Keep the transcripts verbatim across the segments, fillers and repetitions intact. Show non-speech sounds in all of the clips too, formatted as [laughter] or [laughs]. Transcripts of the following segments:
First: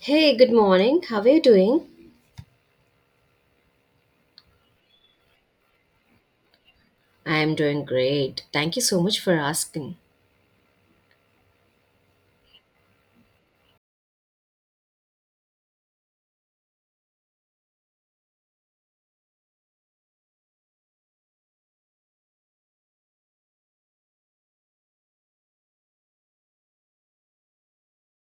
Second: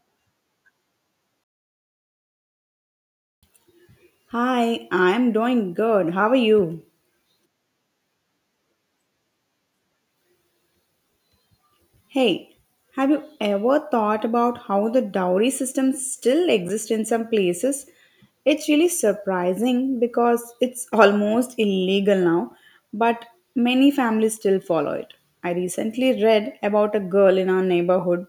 Hey, good morning. How are you doing? Hi, I'm doing good. How are you? I am doing great. Thank you so much for asking. Hey, have you ever thought about how the dowry system still exists in some places? It's really surprising because it's almost illegal now, but many families still follow it. I recently read about a girl in our neighborhood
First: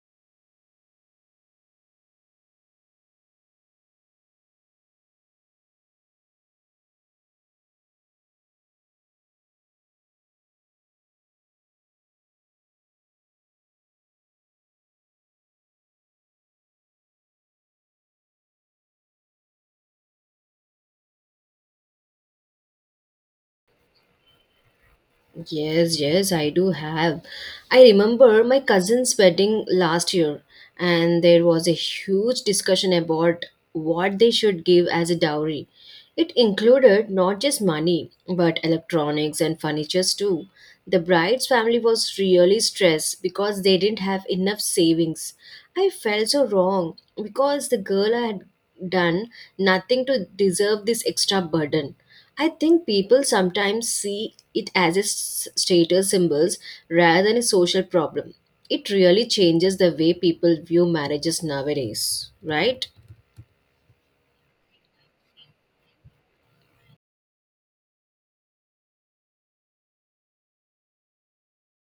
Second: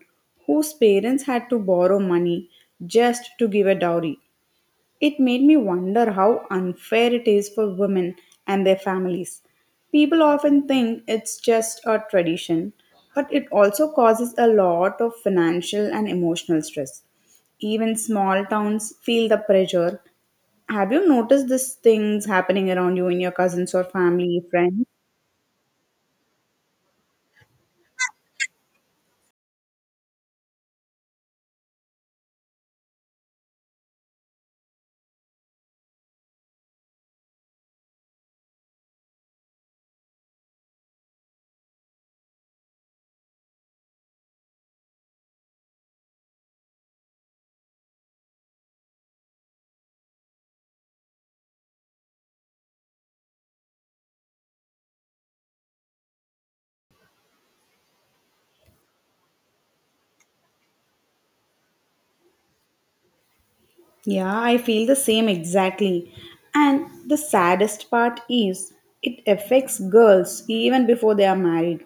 whose parents had to borrow money just to give a dowry. It made me wonder how unfair it is for women and their families. People often think it's just a tradition, but it also causes a lot of financial and emotional stress. Even small towns feel the pressure. Have you noticed these things happening around you in your cousins or family, friends? Yes, yes, I do have. I remember my cousin's wedding last year, and there was a huge discussion about what they should give as a dowry. It included not just money, but electronics and furnitures too. The bride's family was really stressed because they didn't have enough savings. I felt so wrong because the girl had done nothing to deserve this extra burden. I think people sometimes see it as a s- status symbols rather than a social problem. It really changes the way people view marriages nowadays, right? Yeah, I feel the same exactly. And the saddest part is it affects girls even before they are married.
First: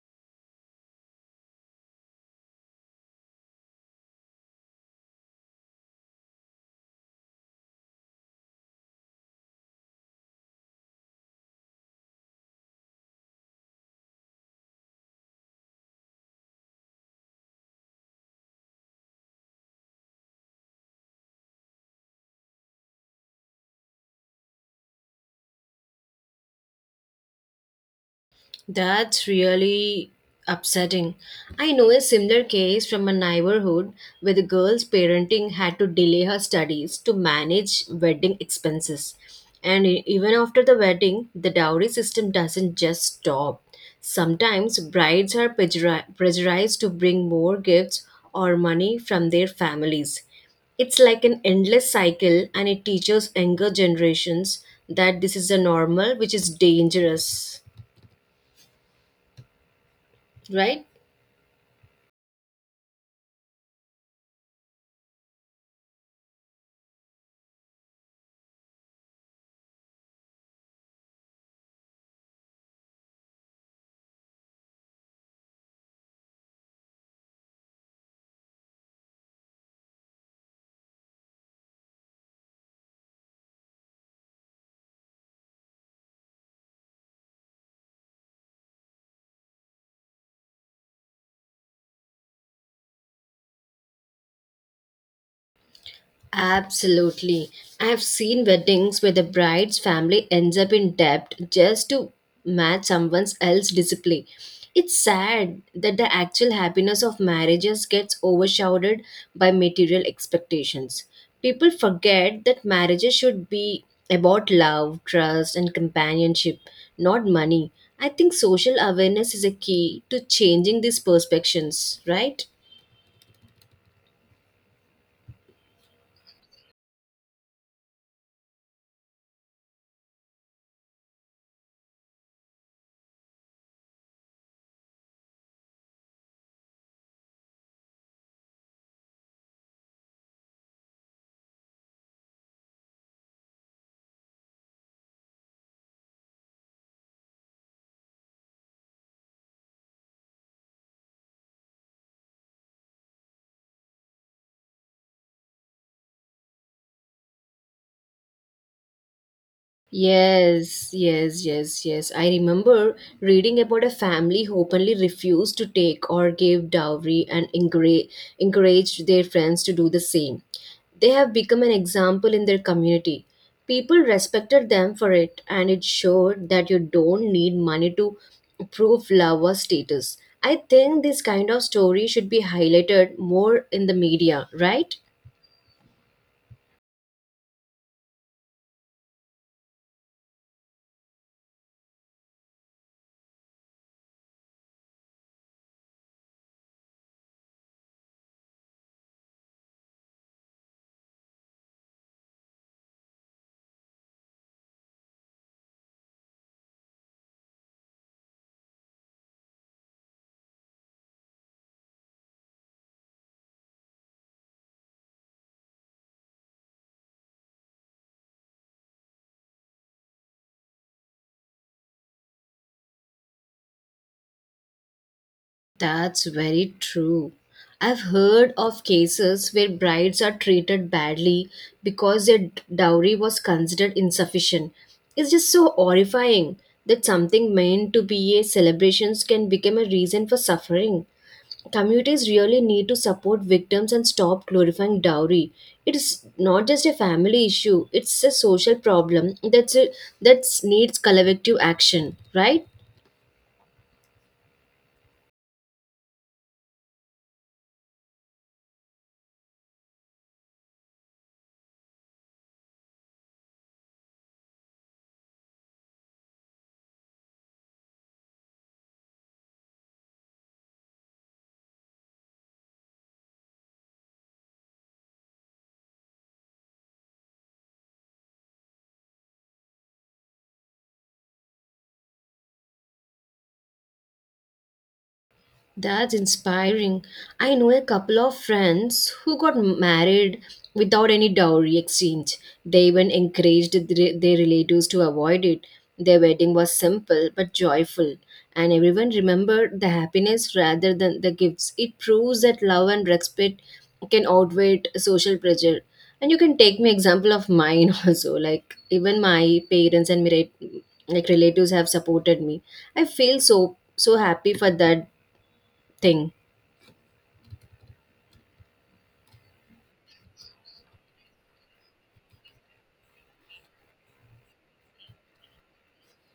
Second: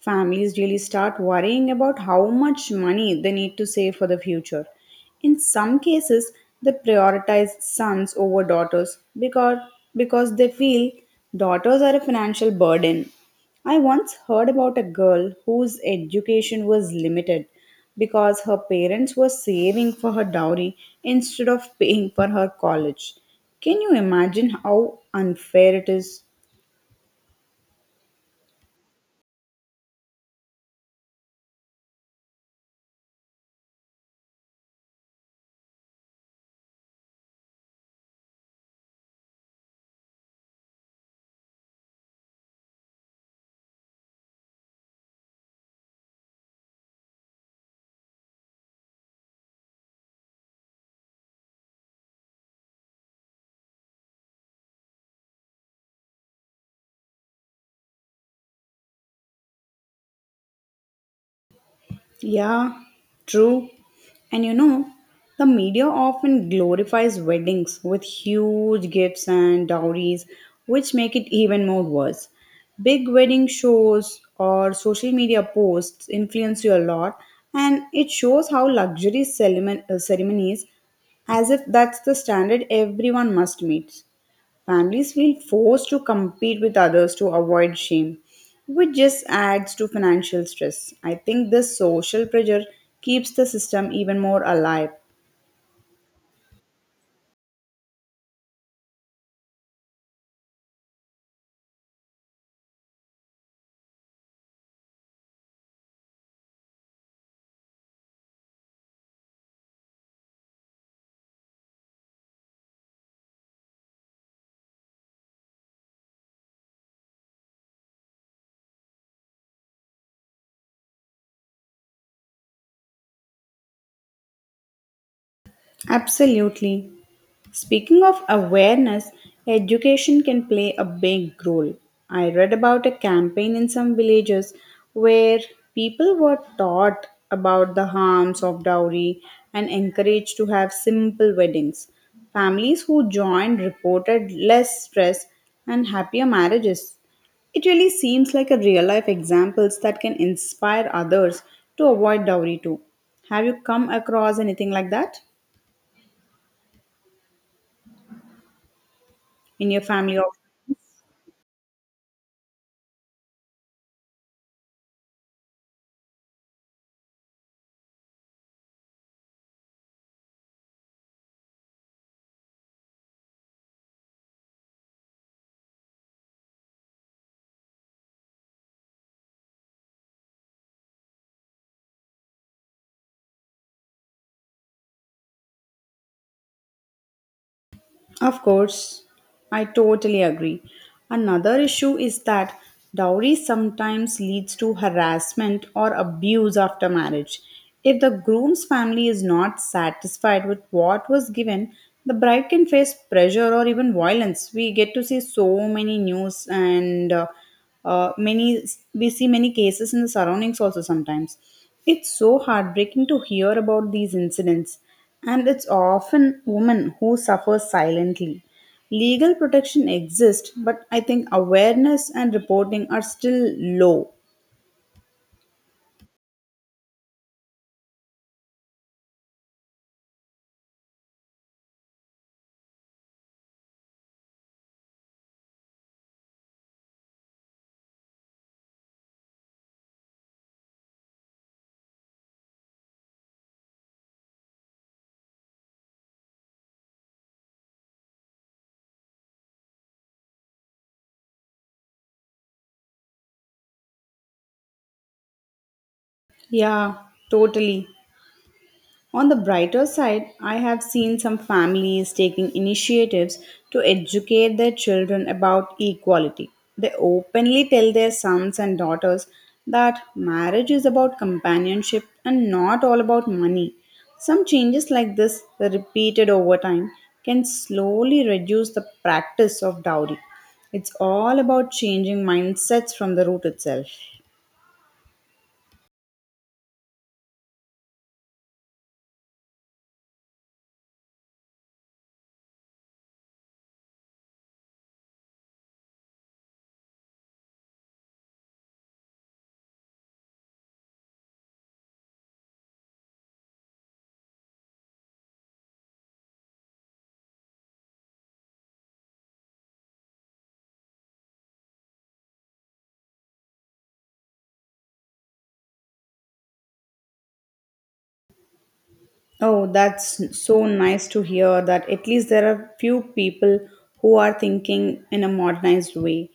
Families really start worrying about how much money they need to save for the future. In some cases, they prioritize sons over daughters because because they feel daughters are a financial burden. I once heard about a girl whose education was limited because her parents were saving for her dowry instead of paying for her college. Can you imagine how unfair it is? That's really upsetting. I know a similar case from a neighborhood where the girl's parenting had to delay her studies to manage wedding expenses. And e- even after the wedding, the dowry system doesn't just stop. Sometimes brides are pressuri- pressurized to bring more gifts or money from their families. It's like an endless cycle, and it teaches younger generations that this is a normal, which is dangerous, right? Yeah, true. And you know, the media often glorifies weddings with huge gifts and dowries, which make it even more worse. Big wedding shows or social media posts influence you a lot, and it shows how luxury ceremon- uh, ceremonies, as if that's the standard everyone must meet. Families feel forced to compete with others to avoid shame, which just adds to financial stress. I think this social pressure keeps the system even more alive. Absolutely. I have seen weddings where the bride's family ends up in debt just to match someone else's discipline. It's sad that the actual happiness of marriages gets overshadowed by material expectations. People forget that marriages should be about love, trust, and companionship, not money. I think social awareness is a key to changing these perceptions, right? Absolutely. Speaking of awareness, education can play a big role. I read about a campaign in some villages where people were taught about the harms of dowry and encouraged to have simple weddings. Families who joined reported less stress and happier marriages. It really seems like a real life examples that can inspire others to avoid dowry too. Have you come across anything like that? In your family of Yes, yes, yes, yes, I remember reading about a family who openly refused to take or give dowry and encourage, encouraged their friends to do the same. They have become an example in their community. People respected them for it, and it showed that you don't need money to prove love or status. I think this kind of story should be highlighted more in the media, right? of course, I totally agree. Another issue is that dowry sometimes leads to harassment or abuse after marriage. If the groom's family is not satisfied with what was given, the bride can face pressure or even violence. We get to see so many news, and uh, uh, many we see many cases in the surroundings also sometimes. It's so heartbreaking to hear about these incidents, and it's often women who suffer silently. Legal protection exists, but I think awareness and reporting are still low. That's very true. I've heard of cases where brides are treated badly because their dowry was considered insufficient. It's just so horrifying that something meant to be a celebration can become a reason for suffering. Communities really need to support victims and stop glorifying dowry. It is not just a family issue, it's a social problem that's a, that needs collective action, right? Yeah, totally. On the brighter side, I have seen some families taking initiatives to educate their children about equality. They openly tell their sons and daughters that marriage is about companionship and not all about money. Some changes like this, repeated over time, can slowly reduce the practice of dowry. It's all about changing mindsets from the root itself. That's inspiring. I know a couple of friends who got married without any dowry exchange. They even encouraged their their relatives to avoid it. Their wedding was simple but joyful, and everyone remembered the happiness rather than the gifts. It proves that love and respect can outweigh social pressure. And you can take me example of mine [laughs] also. Like even my parents and my like relatives have supported me. I feel so so happy for that thing. Oh, that's so nice to hear that at least there are few people who are thinking in a modernized way.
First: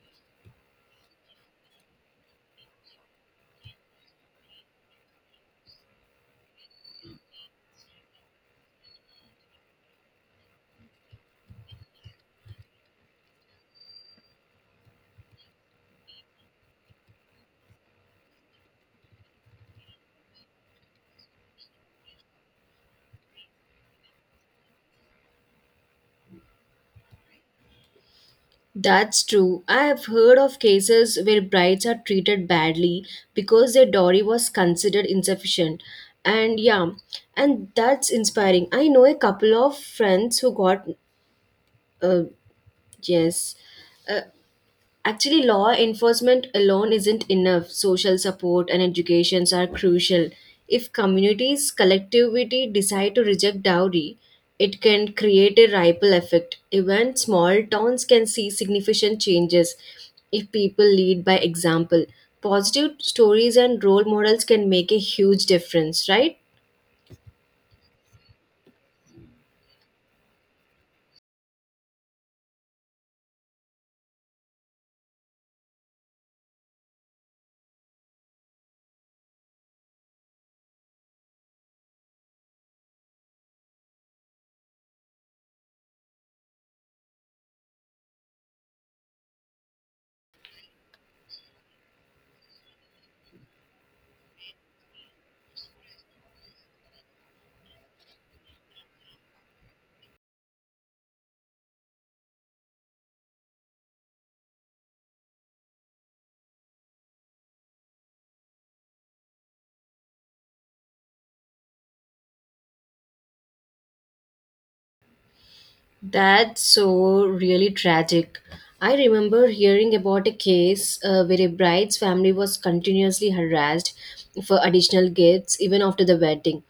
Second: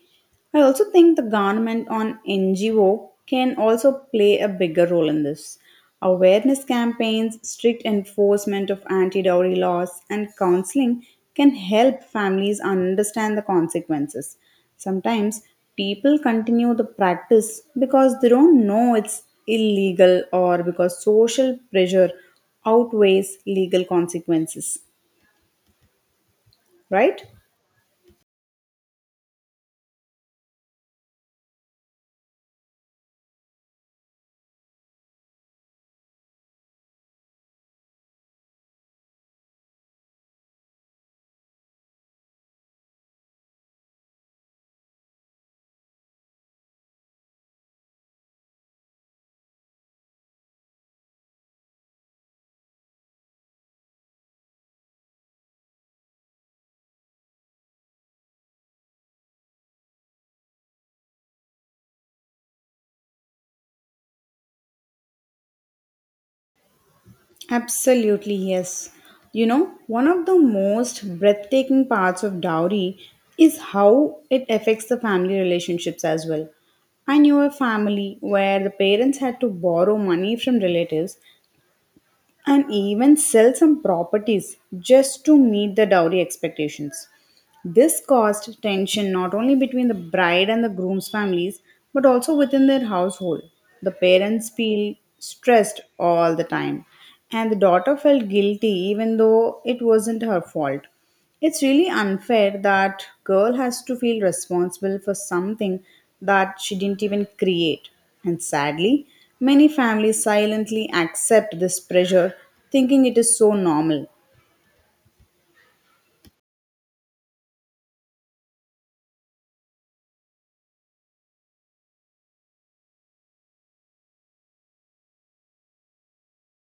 I also think the government on N G O can also play a bigger role in this. Awareness campaigns, strict enforcement of anti dowry laws, and counseling can help families understand the consequences. Sometimes people continue the practice because they don't know it's illegal or because social pressure outweighs legal consequences, right? That's true. I have heard of cases where brides are treated badly because their dowry was considered insufficient. And yeah, and that's inspiring. I know a couple of friends who got, uh, yes, uh, actually, law enforcement alone isn't enough. Social support and educations are crucial. If communities collectivity decide to reject dowry, it can create a ripple effect. Even small towns can see significant changes if people lead by example. Positive stories and role models can make a huge difference, right? Absolutely, yes. You know, one of the most breathtaking parts of dowry is how it affects the family relationships as well. I knew a family where the parents had to borrow money from relatives and even sell some properties just to meet the dowry expectations. This caused tension not only between the bride and the groom's families, but also within their household. The parents feel stressed all the time, and the daughter felt guilty even though it wasn't her fault. It's really unfair that girl has to feel responsible for something that she didn't even create. And sadly, many families silently accept this pressure thinking it is so normal. That's so really tragic. I remember hearing about a case uh, where a bride's family was continuously harassed for additional gifts even after the wedding.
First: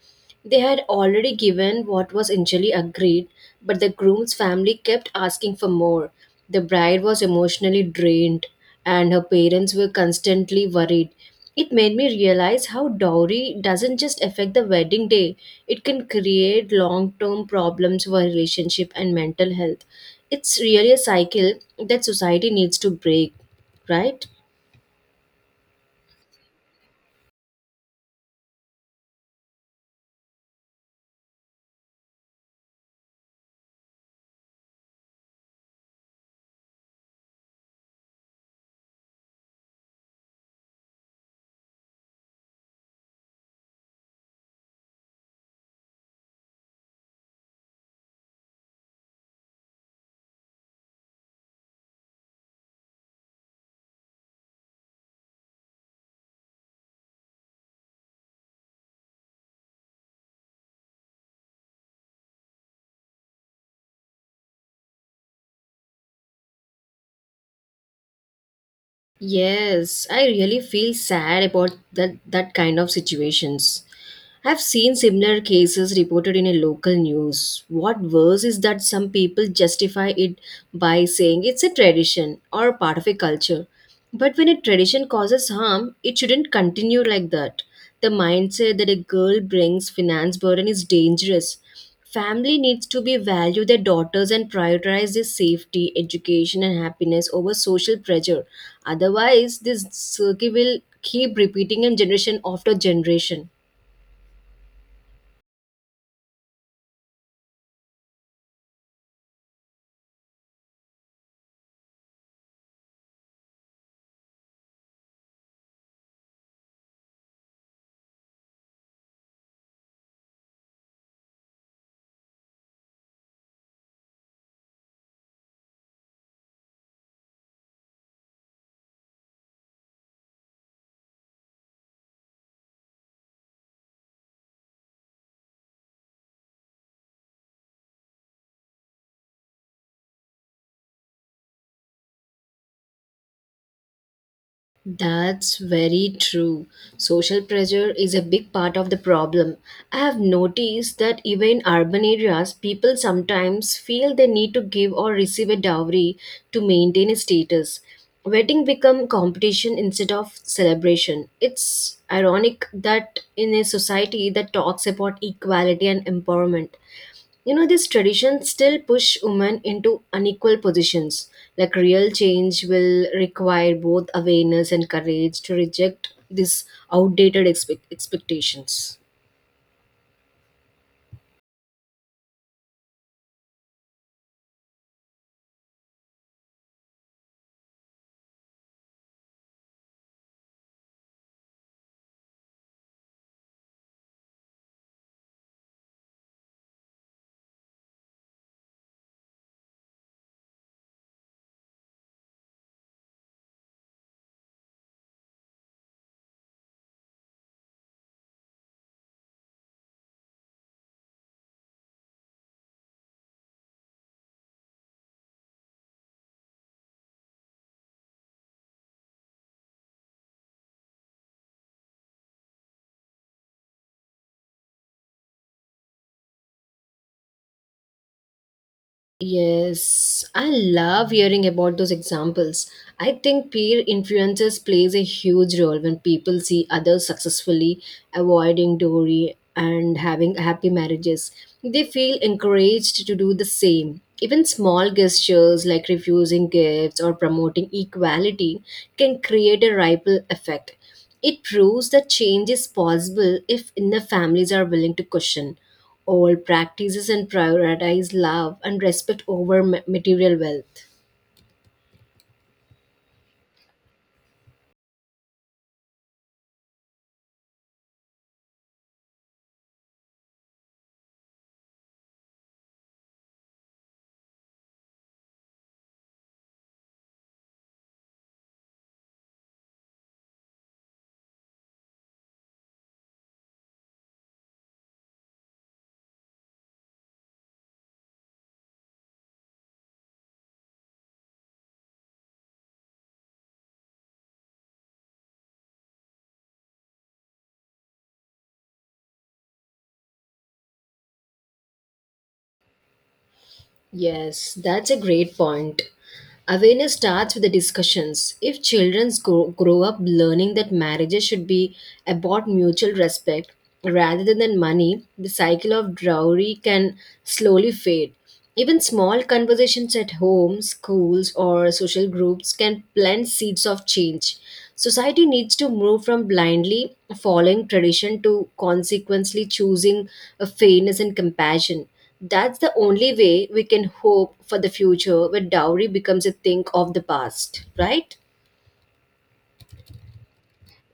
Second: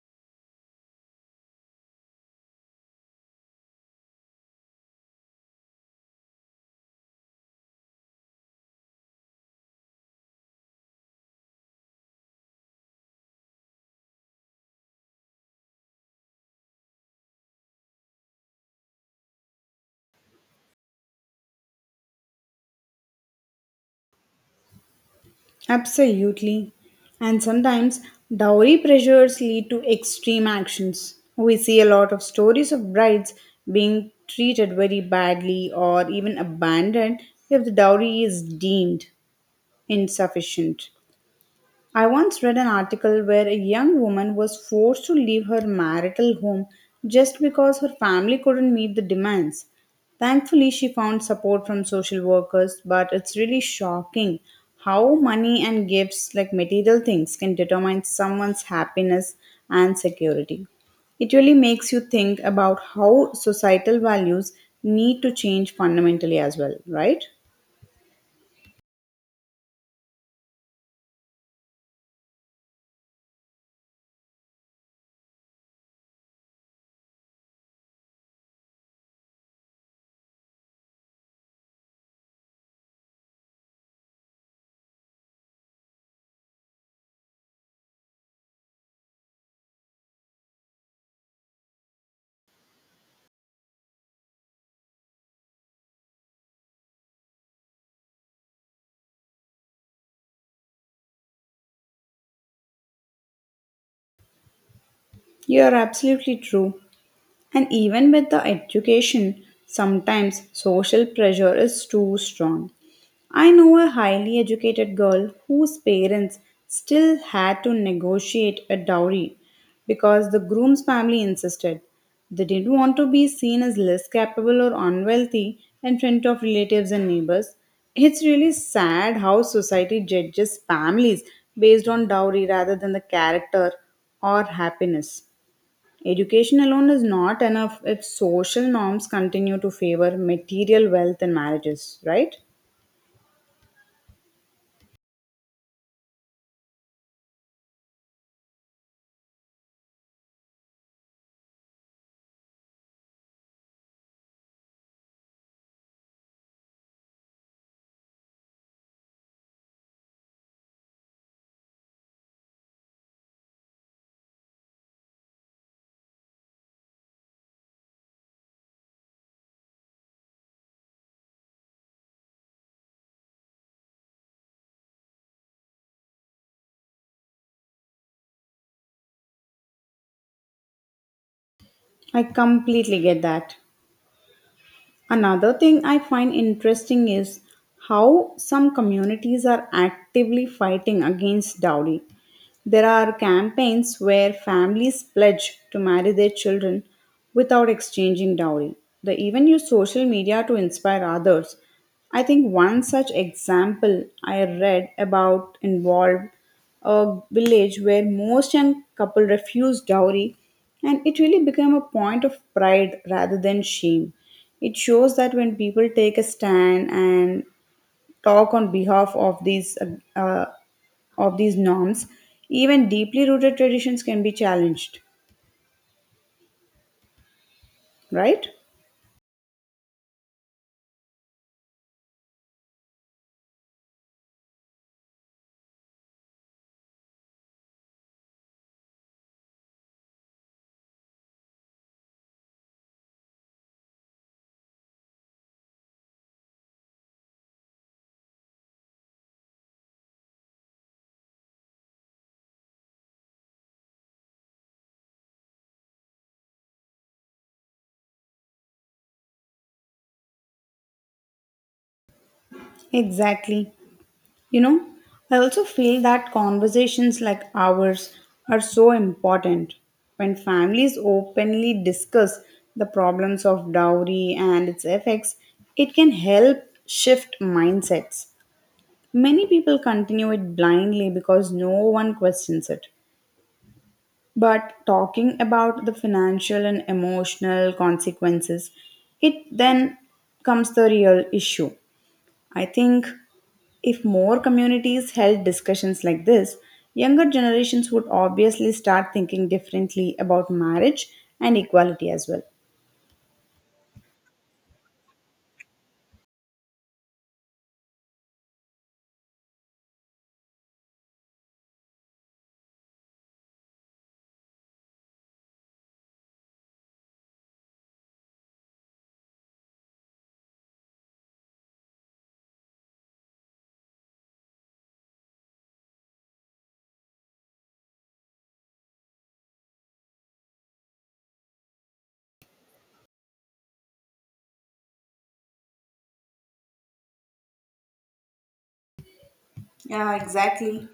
They had already given what was initially agreed, but the groom's family kept asking for more. The bride was emotionally drained and her parents were constantly worried. It made me realize how dowry doesn't just affect the wedding day, it can create long term problems for relationship and mental health. It's really a cycle that society needs to break, right? Absolutely. And sometimes dowry pressures lead to extreme actions. We see a lot of stories of brides being treated very badly or even abandoned if the dowry is deemed insufficient. I once read an article where a young woman was forced to leave her marital home just because her family couldn't meet the demands. Thankfully, she found support from social workers, but it's really shocking how money and gifts, like material things, can determine someone's happiness and security. It really makes you think about how societal values need to change fundamentally as well, right? Yes, I really feel sad about that, that kind of situations. I've seen similar cases reported in a local news. What worse is that some people justify it by saying it's a tradition or part of a culture. But when a tradition causes harm, it shouldn't continue like that. The mindset that a girl brings finance burden is dangerous. Family needs to be value their daughters and prioritize their safety, education, and happiness over social pressure. Otherwise, this circle will keep repeating in generation after generation. You're absolutely true. And even with the education, sometimes social pressure is too strong. I know a highly educated girl whose parents still had to negotiate a dowry because the groom's family insisted. They didn't want to be seen as less capable or unwealthy in front of relatives and neighbors. It's really sad how society judges families based on dowry rather than the character or happiness. Education alone is not enough if social norms continue to favor material wealth in marriages, right? That's very true. Social pressure is a big part of the problem. I have noticed that even in urban areas, people sometimes feel they need to give or receive a dowry to maintain a status. Wedding become competition instead of celebration. It's ironic that in a society that talks about equality and empowerment, you know, these traditions still push women into unequal positions. Like real change will require both awareness and courage to reject these outdated expect- expectations. I completely get that. Another thing I find interesting is how some communities are actively fighting against dowry. There are campaigns where families pledge to marry their children without exchanging dowry. They even use social media to inspire others. I think one such example I read about involved a village where most young couple refused dowry and it really became a point of pride rather than shame. It shows that when people take a stand and talk on behalf of these uh, uh, of these norms, even deeply rooted traditions can be challenged, right? Yes, I love hearing about those examples. I think peer influences plays a huge role when people see others successfully avoiding dowry and having happy marriages. They feel encouraged to do the same. Even small gestures like refusing gifts or promoting equality can create a ripple effect. It proves that change is possible if enough families are willing to question all practices and prioritize love and respect over ma- material wealth. Exactly. You know, I also feel that conversations like ours are so important. When families openly discuss the problems of dowry and its effects, it can help shift mindsets. Many people continue it blindly because no one questions it. But talking about the financial and emotional consequences, it then comes the real issue. I think if more communities held discussions like this, younger generations would obviously start thinking differently about marriage and equality as well. Yes, that's a great point. Awareness starts with the discussions. If children grow, grow up learning that marriages should be about mutual respect rather than money, the cycle of dowry can slowly fade. Even small conversations at home, schools, or social groups can plant seeds of change. Society needs to move from blindly following tradition to consequently choosing a fairness and compassion. That's the only way we can hope for the future where dowry becomes a thing of the past, right? Yeah, exactly.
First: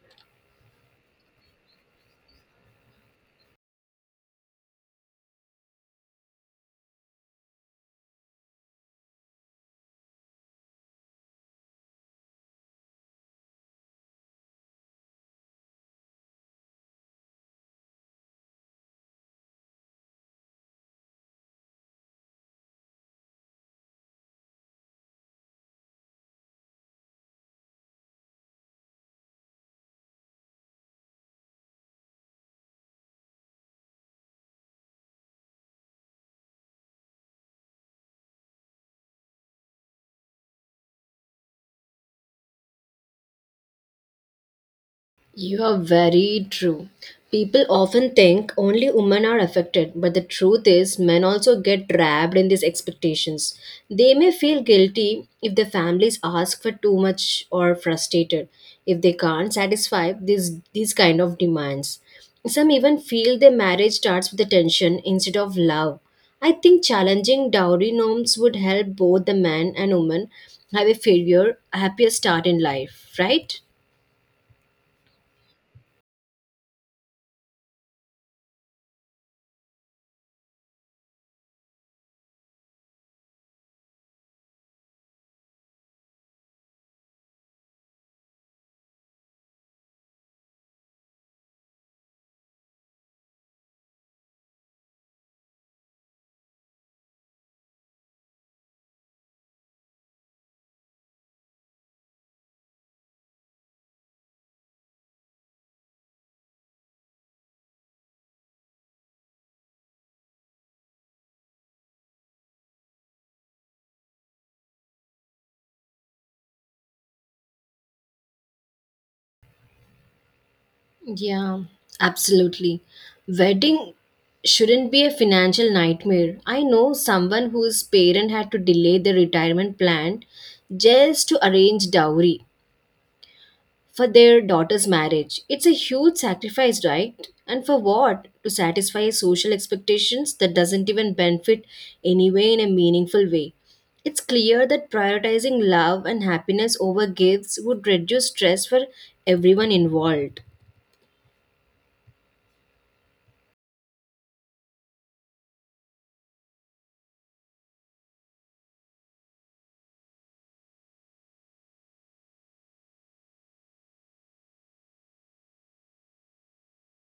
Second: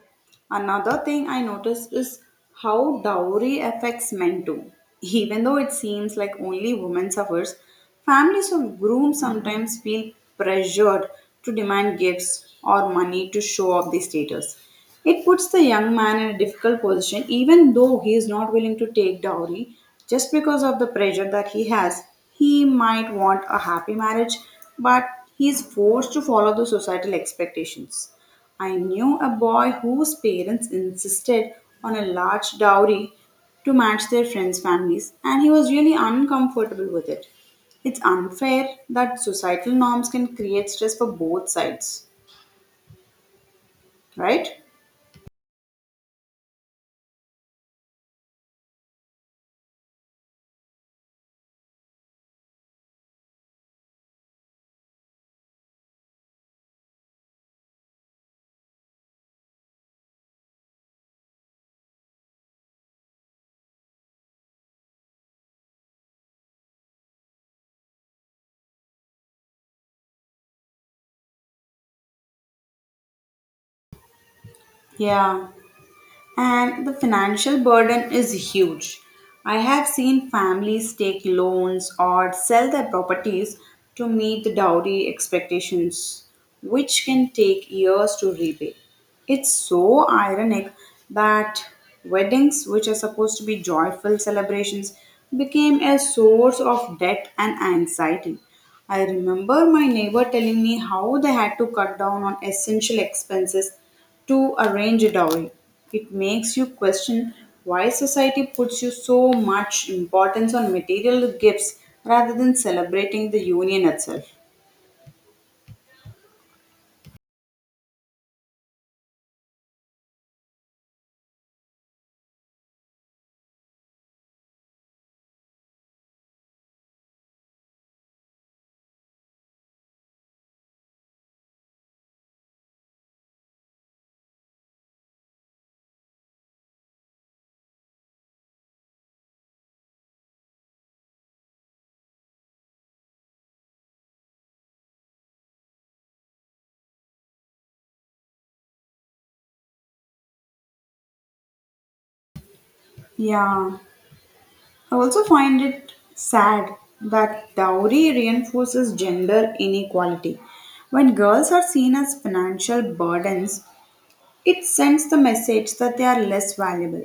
Another thing I noticed is how dowry affects men too. Even though it seems like only women suffers, families of grooms sometimes feel pressured to demand gifts or money to show off the status. It puts the young man in a difficult position even though he is not willing to take dowry just because of the pressure that he has. He might want a happy marriage, but he is forced to follow the societal expectations. I knew a boy whose parents insisted on a large dowry to match their friends' families, and he was really uncomfortable with it. It's unfair that societal norms can create stress for both sides, right? You are very true. People often think only women are affected, but the truth is, men also get trapped in these expectations. They may feel guilty if their families ask for too much or frustrated if they can't satisfy these, these kind of demands. Some even feel their marriage starts with attention instead of love. I think challenging dowry norms would help both the man and woman have a failure, happier start in life, right? Yeah. And the financial burden is huge. I have seen families take loans or sell their properties to meet the dowry expectations, which can take years to repay. It's so ironic that weddings, which are supposed to be joyful celebrations, became a source of debt and anxiety. I remember my neighbor telling me how they had to cut down on essential expenses to arrange a dowry. It makes you question why society puts you so much importance on material gifts rather than celebrating the union itself. Yeah, absolutely. Wedding shouldn't be a financial nightmare. I know someone whose parent had to delay their retirement plan just to arrange dowry for their daughter's marriage. It's a huge sacrifice, right? And for what? To satisfy social expectations that doesn't even benefit anyway in a meaningful way. It's clear that prioritizing love and happiness over gifts would reduce stress for everyone involved. Yeah, I also find it sad that dowry reinforces gender inequality. When girls are seen as financial burdens, it sends the message that they are less valuable.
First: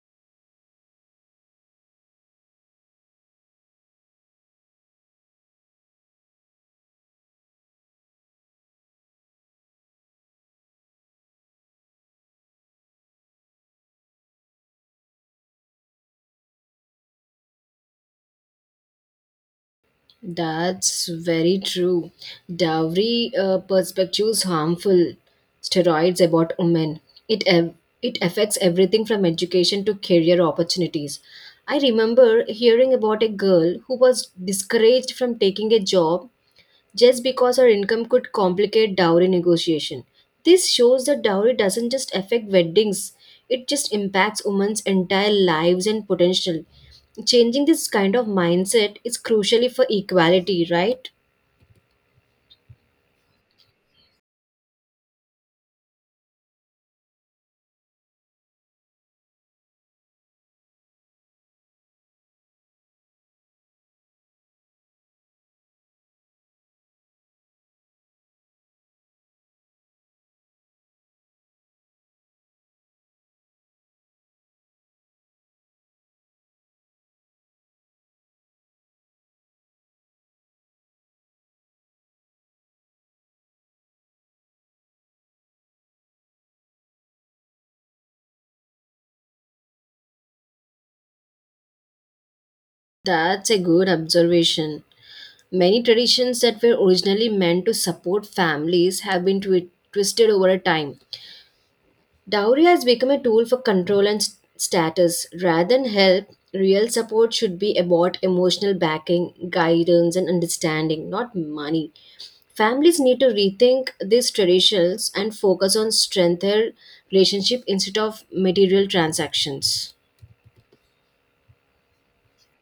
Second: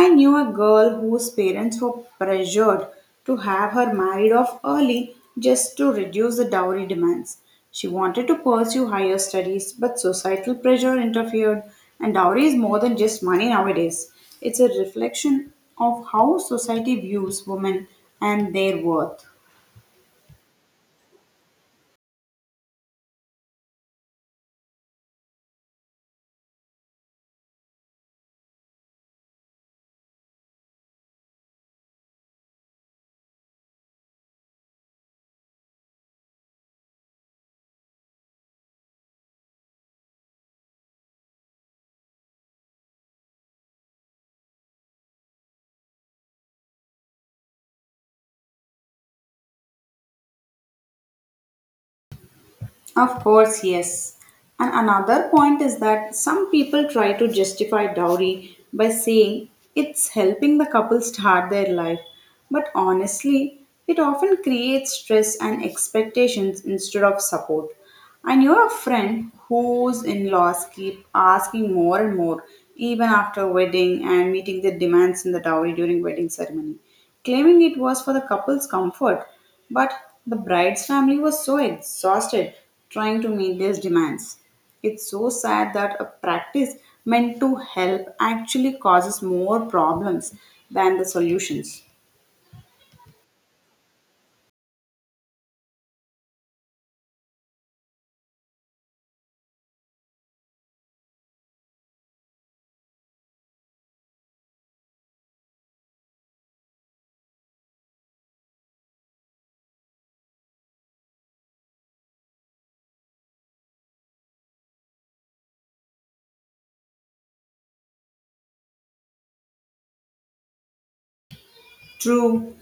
I knew a girl whose parents were pressured to have her married off early just to reduce the dowry demands. She wanted to pursue higher studies, but societal pressure interfered, and dowry is more than just money nowadays. It's a reflection of how society views women and their worth. That's very true. Dowry uh, perspective is harmful. Steroids about women. It ev- it affects everything from education to career opportunities. I remember hearing about a girl who was discouraged from taking a job just because her income could complicate dowry negotiation. This shows that dowry doesn't just affect weddings, it just impacts women's entire lives and potential. Changing this kind of mindset is crucially for equality, right? Of course, yes. And another point is that some people try to justify dowry by saying it's helping the couple start their life. But honestly, it often creates stress and expectations instead of support. And you're a friend whose in laws keep asking more and more, even after wedding and meeting their demands in the dowry during wedding ceremony, claiming it was for the couple's comfort. But the bride's family was so exhausted trying to meet these demands. It's so sad that a practice meant to help actually causes more problems than the solutions. That's a good observation. Many traditions that were originally meant to support families have been twi- twisted over time. Dowry has become a tool for control and s- status. Rather than help, real support should be about emotional backing, guidance, and understanding, not money. Families need to rethink these traditions and focus on strengther relationship instead of material transactions. True,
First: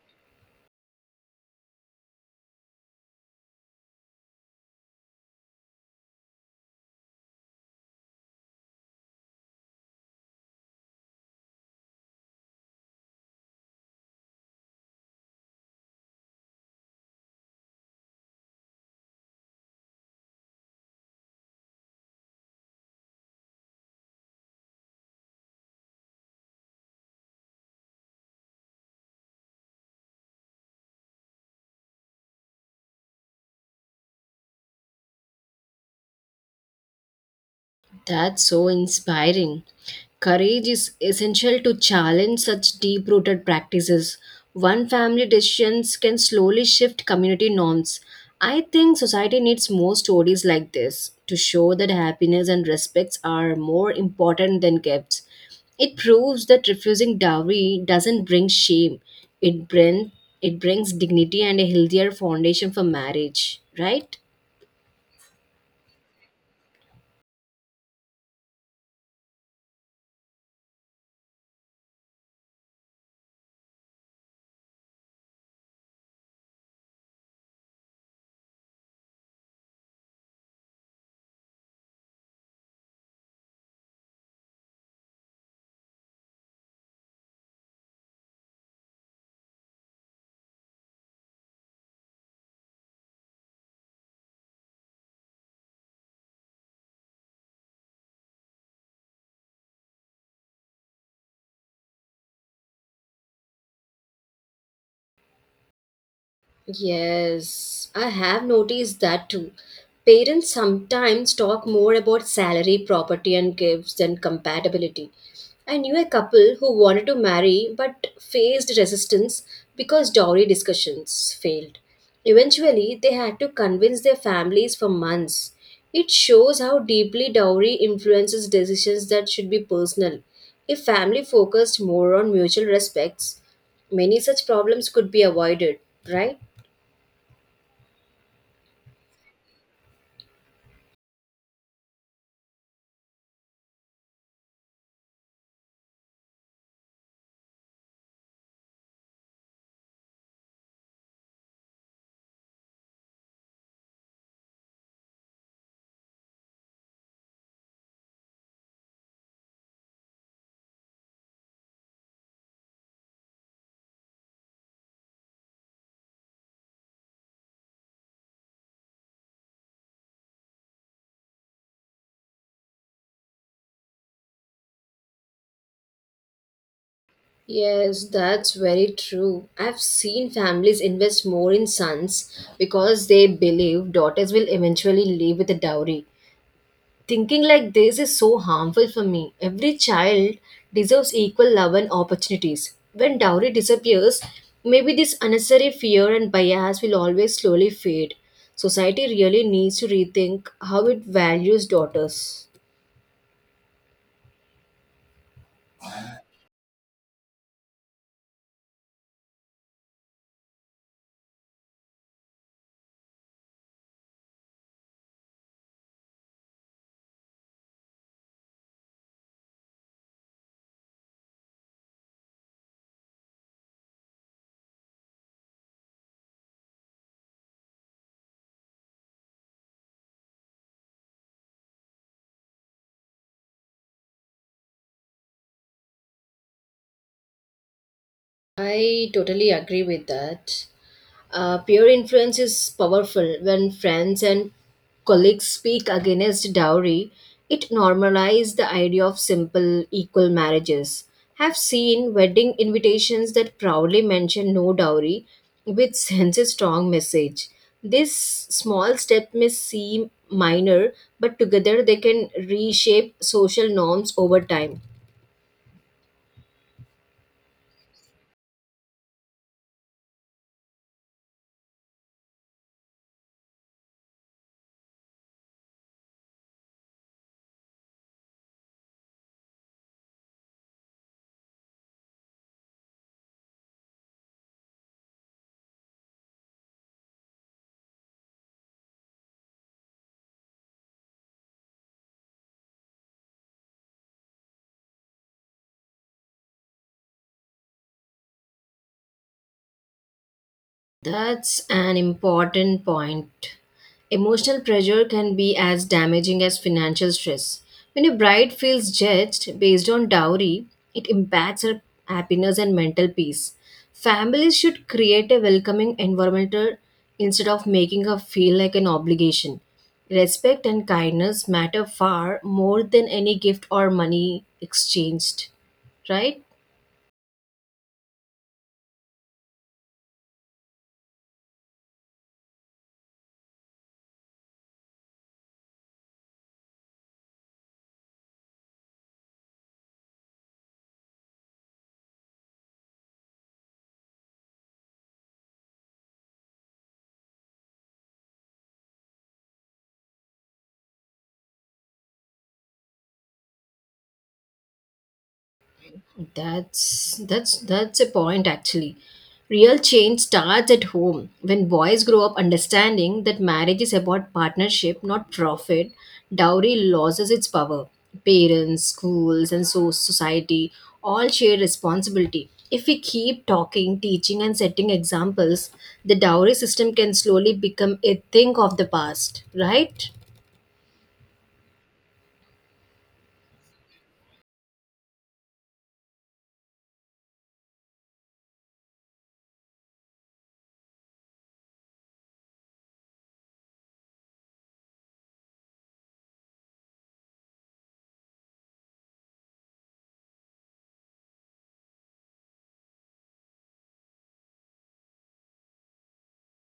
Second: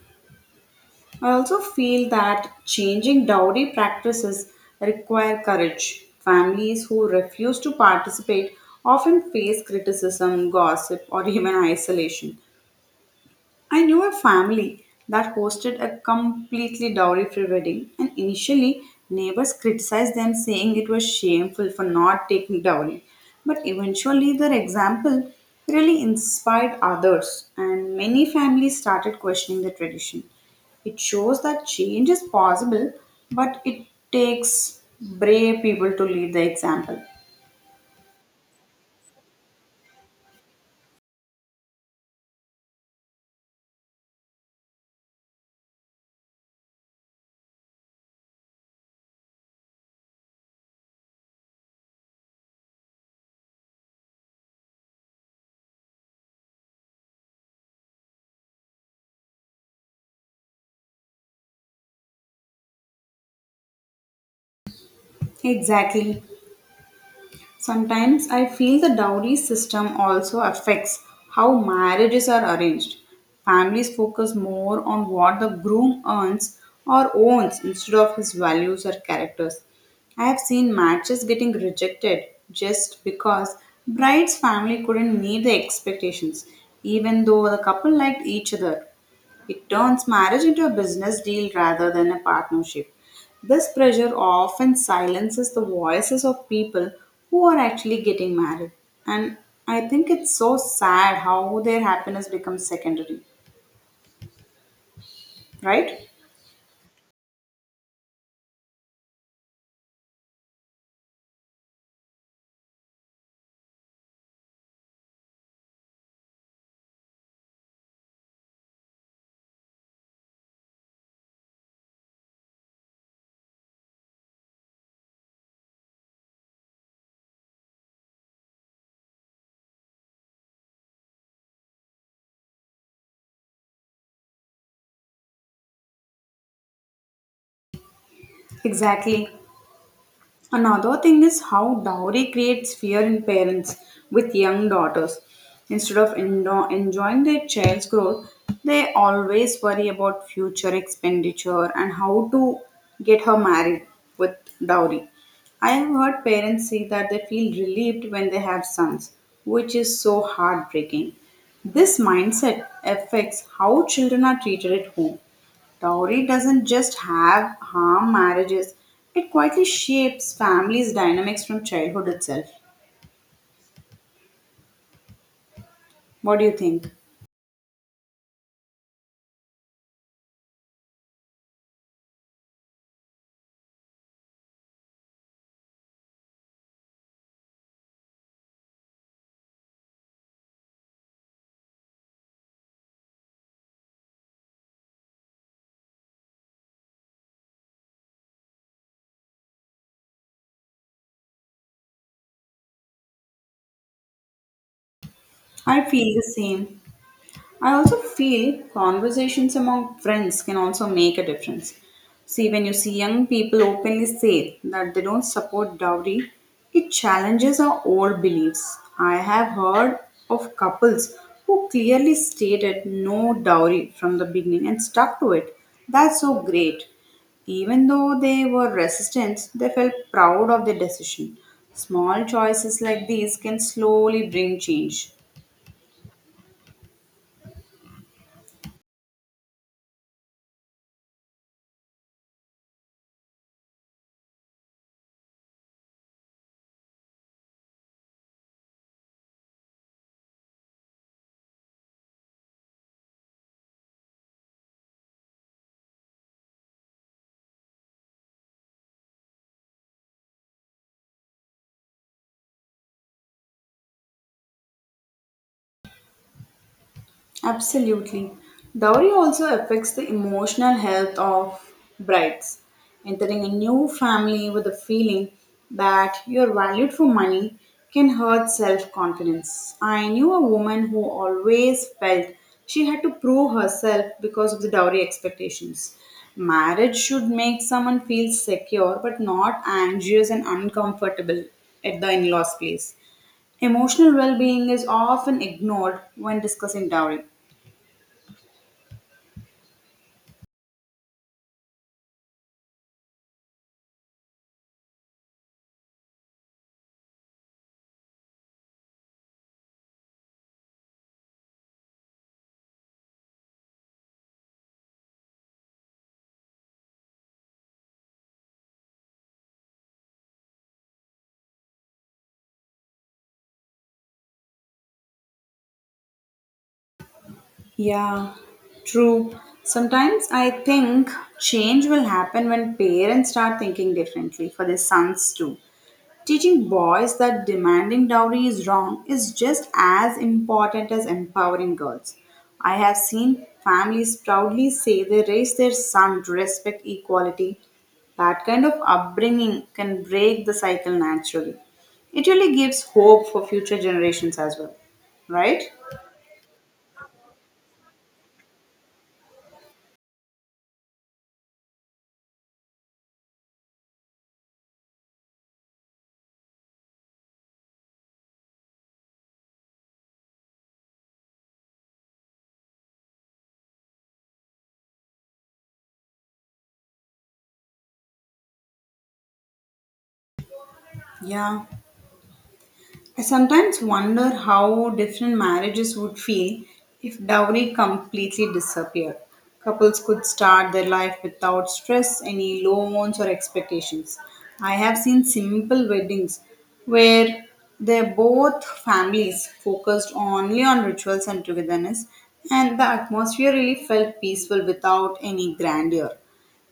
I also feel that changing dowry practices require courage. Families who refuse to participate often face criticism, gossip, or even isolation. I knew a family that hosted a completely dowry free wedding, and initially, neighbors criticized them, saying it was shameful for not taking dowry. But eventually, their example really inspired others, and many families started questioning the tradition. It shows that change is possible, but it takes brave people to lead the example. That's so inspiring. Courage is essential to challenge such deep rooted practices. One family decisions can slowly shift community norms. I think society needs more stories like this to show that happiness and respects are more important than gifts. It proves that refusing dowry doesn't bring shame. It bring, it brings dignity and a healthier foundation for marriage, right? Exactly. Sometimes I feel the dowry system also affects how marriages are arranged. Families focus more on what the groom earns or owns instead of his values or characters. I have seen matches getting rejected just because bride's family couldn't meet the expectations, even though the couple liked each other. It turns marriage into a business deal rather than a partnership. This pressure often silences the voices of people who are actually getting married. And I think it's so sad how their happiness becomes secondary, right? Yes, I have noticed that too. Parents sometimes talk more about salary, property, and gifts than compatibility. I knew a couple who wanted to marry but faced resistance because dowry discussions failed. Eventually, they had to convince their families for months. It shows how deeply dowry influences decisions that should be personal. If family focused more on mutual respects, many such problems could be avoided, right? Exactly. Another thing is how dowry creates fear in parents with young daughters. Instead of endo- enjoying their child's growth, they always worry about future expenditure and how to get her married with dowry. I have heard parents say that they feel relieved when they have sons, which is so heartbreaking. This mindset affects how children are treated at home. Dowry doesn't just have harm marriages, it quietly shapes families' dynamics from childhood itself. What do you think? Yes, that's very true. I've seen families invest more in sons because they believe daughters will eventually leave with a dowry. Thinking like this is so harmful for me. Every child deserves equal love and opportunities. When dowry disappears, maybe this unnecessary fear and bias will always slowly fade. Society really needs to rethink how it values daughters. I feel the same. I also feel conversations among friends can also make a difference. See, when you see young people openly say that they don't support dowry, it challenges our old beliefs. I have heard of couples who clearly stated no dowry from the beginning and stuck to it. That's so great. Even though they were resistant, they felt proud of their decision. Small choices like these can slowly bring change. I totally agree with that. Uh, peer influence is powerful. When friends and colleagues speak against dowry, it normalizes the idea of simple, equal marriages. Have seen wedding invitations that proudly mention no dowry, which sends a strong message. This small step may seem minor, but together they can reshape social norms over time. Absolutely. Dowry also affects the emotional health of brides. Entering a new family with a feeling that you're valued for money can hurt self confidence. I knew a woman who always felt she had to prove herself because of the dowry expectations. Marriage should make someone feel secure but not anxious and uncomfortable at the in law's place. Emotional well being is often ignored when discussing dowry. That's an important point. Emotional pressure can be as damaging as financial stress. When a bride feels judged based on dowry, it impacts her happiness and mental peace. Families should create a welcoming environment instead of making her feel like an obligation. Respect and kindness matter far more than any gift or money exchanged, right? Yeah, true. Sometimes I think change will happen when parents start thinking differently for their sons too. Teaching boys that demanding dowry is wrong is just as important as empowering girls. I have seen families proudly say they raise their son to respect equality. That kind of upbringing can break the cycle naturally. It really gives hope for future generations as well, right? That's that's that's a point actually. Real change starts at home. When boys grow up understanding that marriage is about partnership, not profit, dowry loses its power. Parents, schools, and so society all share responsibility. If we keep talking, teaching, and setting examples, the dowry system can slowly become a thing of the past, right? Yeah. I sometimes wonder how different marriages would feel if dowry completely disappeared. Couples could start their life without stress, any loans or expectations. I have seen simple weddings where they both families focused only on rituals and togetherness, and the atmosphere really felt peaceful without any grandeur.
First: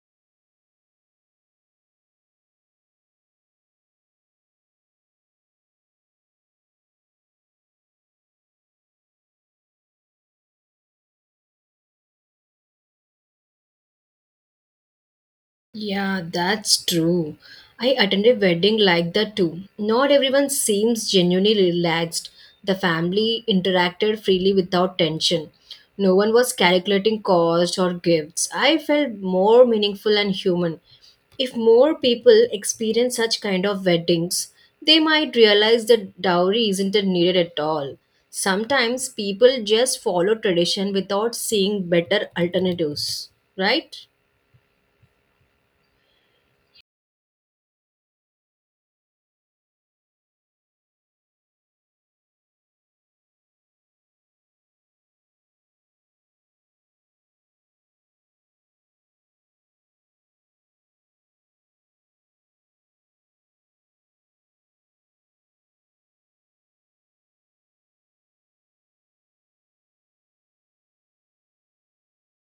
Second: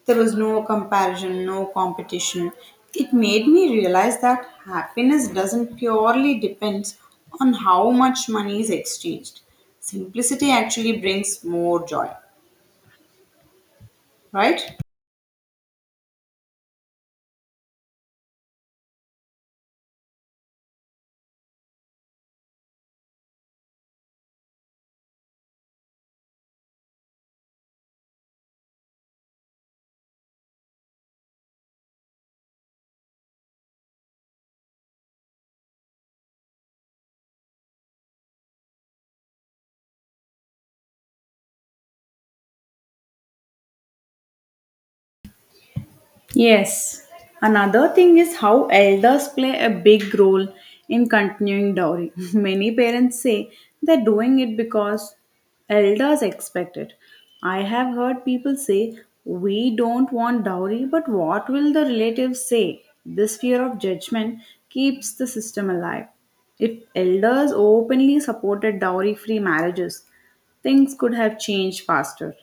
There was no comparison, no competition. It made me realize that happiness doesn't purely depend on how much money is exchanged. Simplicity actually brings more joy, right? Yeah, that's true. I attended a wedding like that too. Not everyone seems genuinely relaxed. The family interacted freely without tension. No one was calculating cost or gifts. I felt more meaningful and human. If more people experience such kind of weddings, they might realize that dowry isn't needed at all. Sometimes people just follow tradition without seeing better alternatives, right? Yes. Another thing is how elders play a big role in continuing dowry. [laughs] Many parents say they're doing it because elders expect it. I have heard people say, we don't want dowry, but what will the relatives say? This fear of judgment keeps the system alive. If elders openly supported dowry free marriages, things could have changed faster.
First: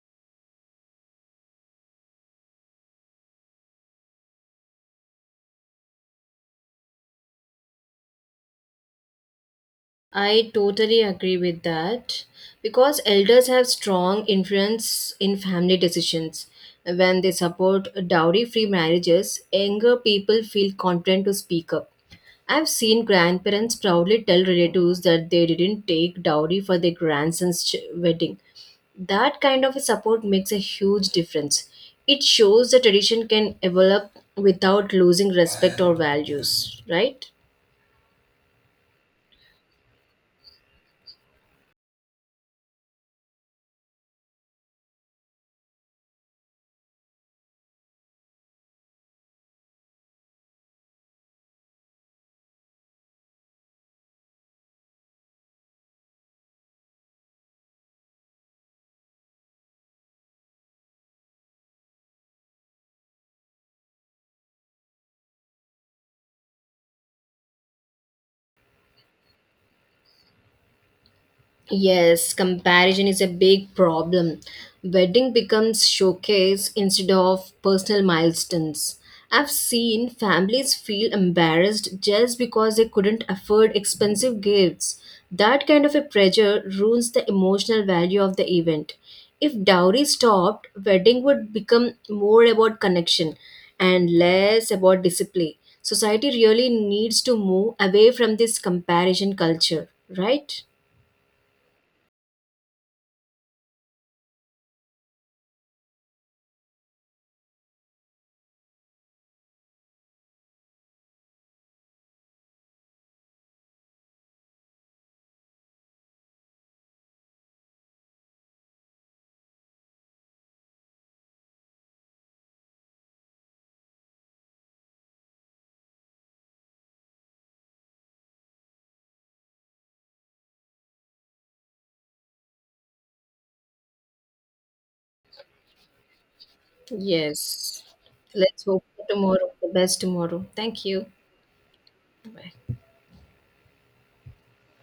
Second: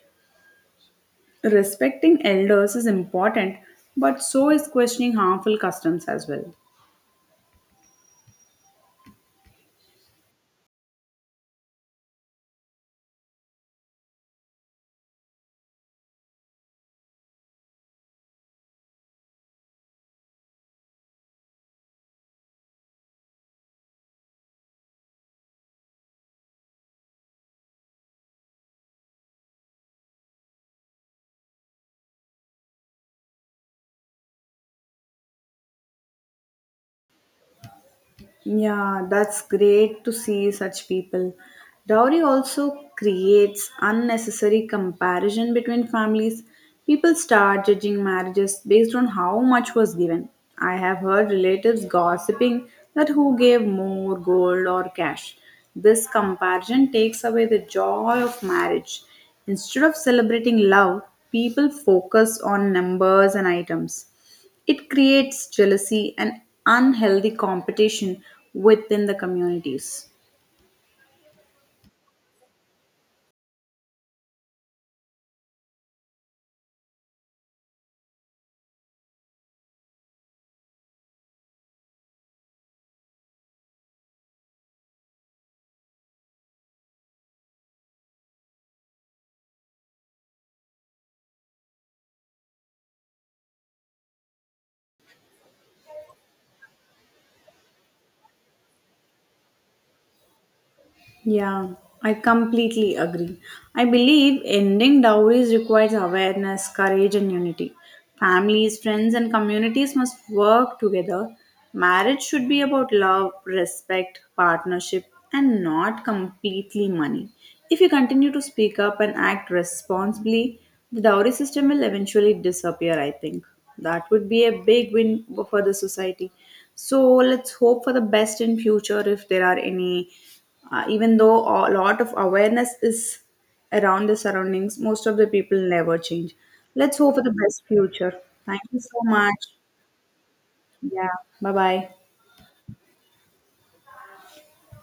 Respecting elders is important, but so is questioning harmful customs as well. I totally agree with that because elders have strong influence in family decisions. When they support dowry free marriages, younger people feel confident to speak up. I've seen grandparents proudly tell relatives that they didn't take dowry for their grandson's ch- wedding. That kind of a support makes a huge difference. It shows the tradition can develop without losing respect or values, right? Yeah, that's great to see such people. Dowry also creates unnecessary comparison between families. People start judging marriages based on how much was given. I have heard relatives gossiping that who gave more gold or cash. This comparison takes away the joy of marriage. Instead of celebrating love, people focus on numbers and items. It creates jealousy and unhealthy competition within the communities. Yes, comparison is a big problem. Wedding becomes showcase instead of personal milestones. I've seen families feel embarrassed just because they couldn't afford expensive gifts. That kind of a pressure ruins the emotional value of the event. If dowry stopped, wedding would become more about connection and less about discipline. Society really needs to move away from this comparison culture, right? Yeah, I completely agree. I believe ending dowries requires awareness, courage, and unity. Families, friends, and communities must work together. Marriage should be about love, respect, partnership, and not completely money. If you continue to speak up and act responsibly, the dowry system will eventually disappear, I think. That would be a big win for the society. So let's hope for the best in future if there are any uh, even though a lot of awareness is around the surroundings, most of the people never change. Let's hope for the best Yes. future. Thank Let's you hope so for much. tomorrow, the best tomorrow. Thank you. Yeah, bye bye. Bye.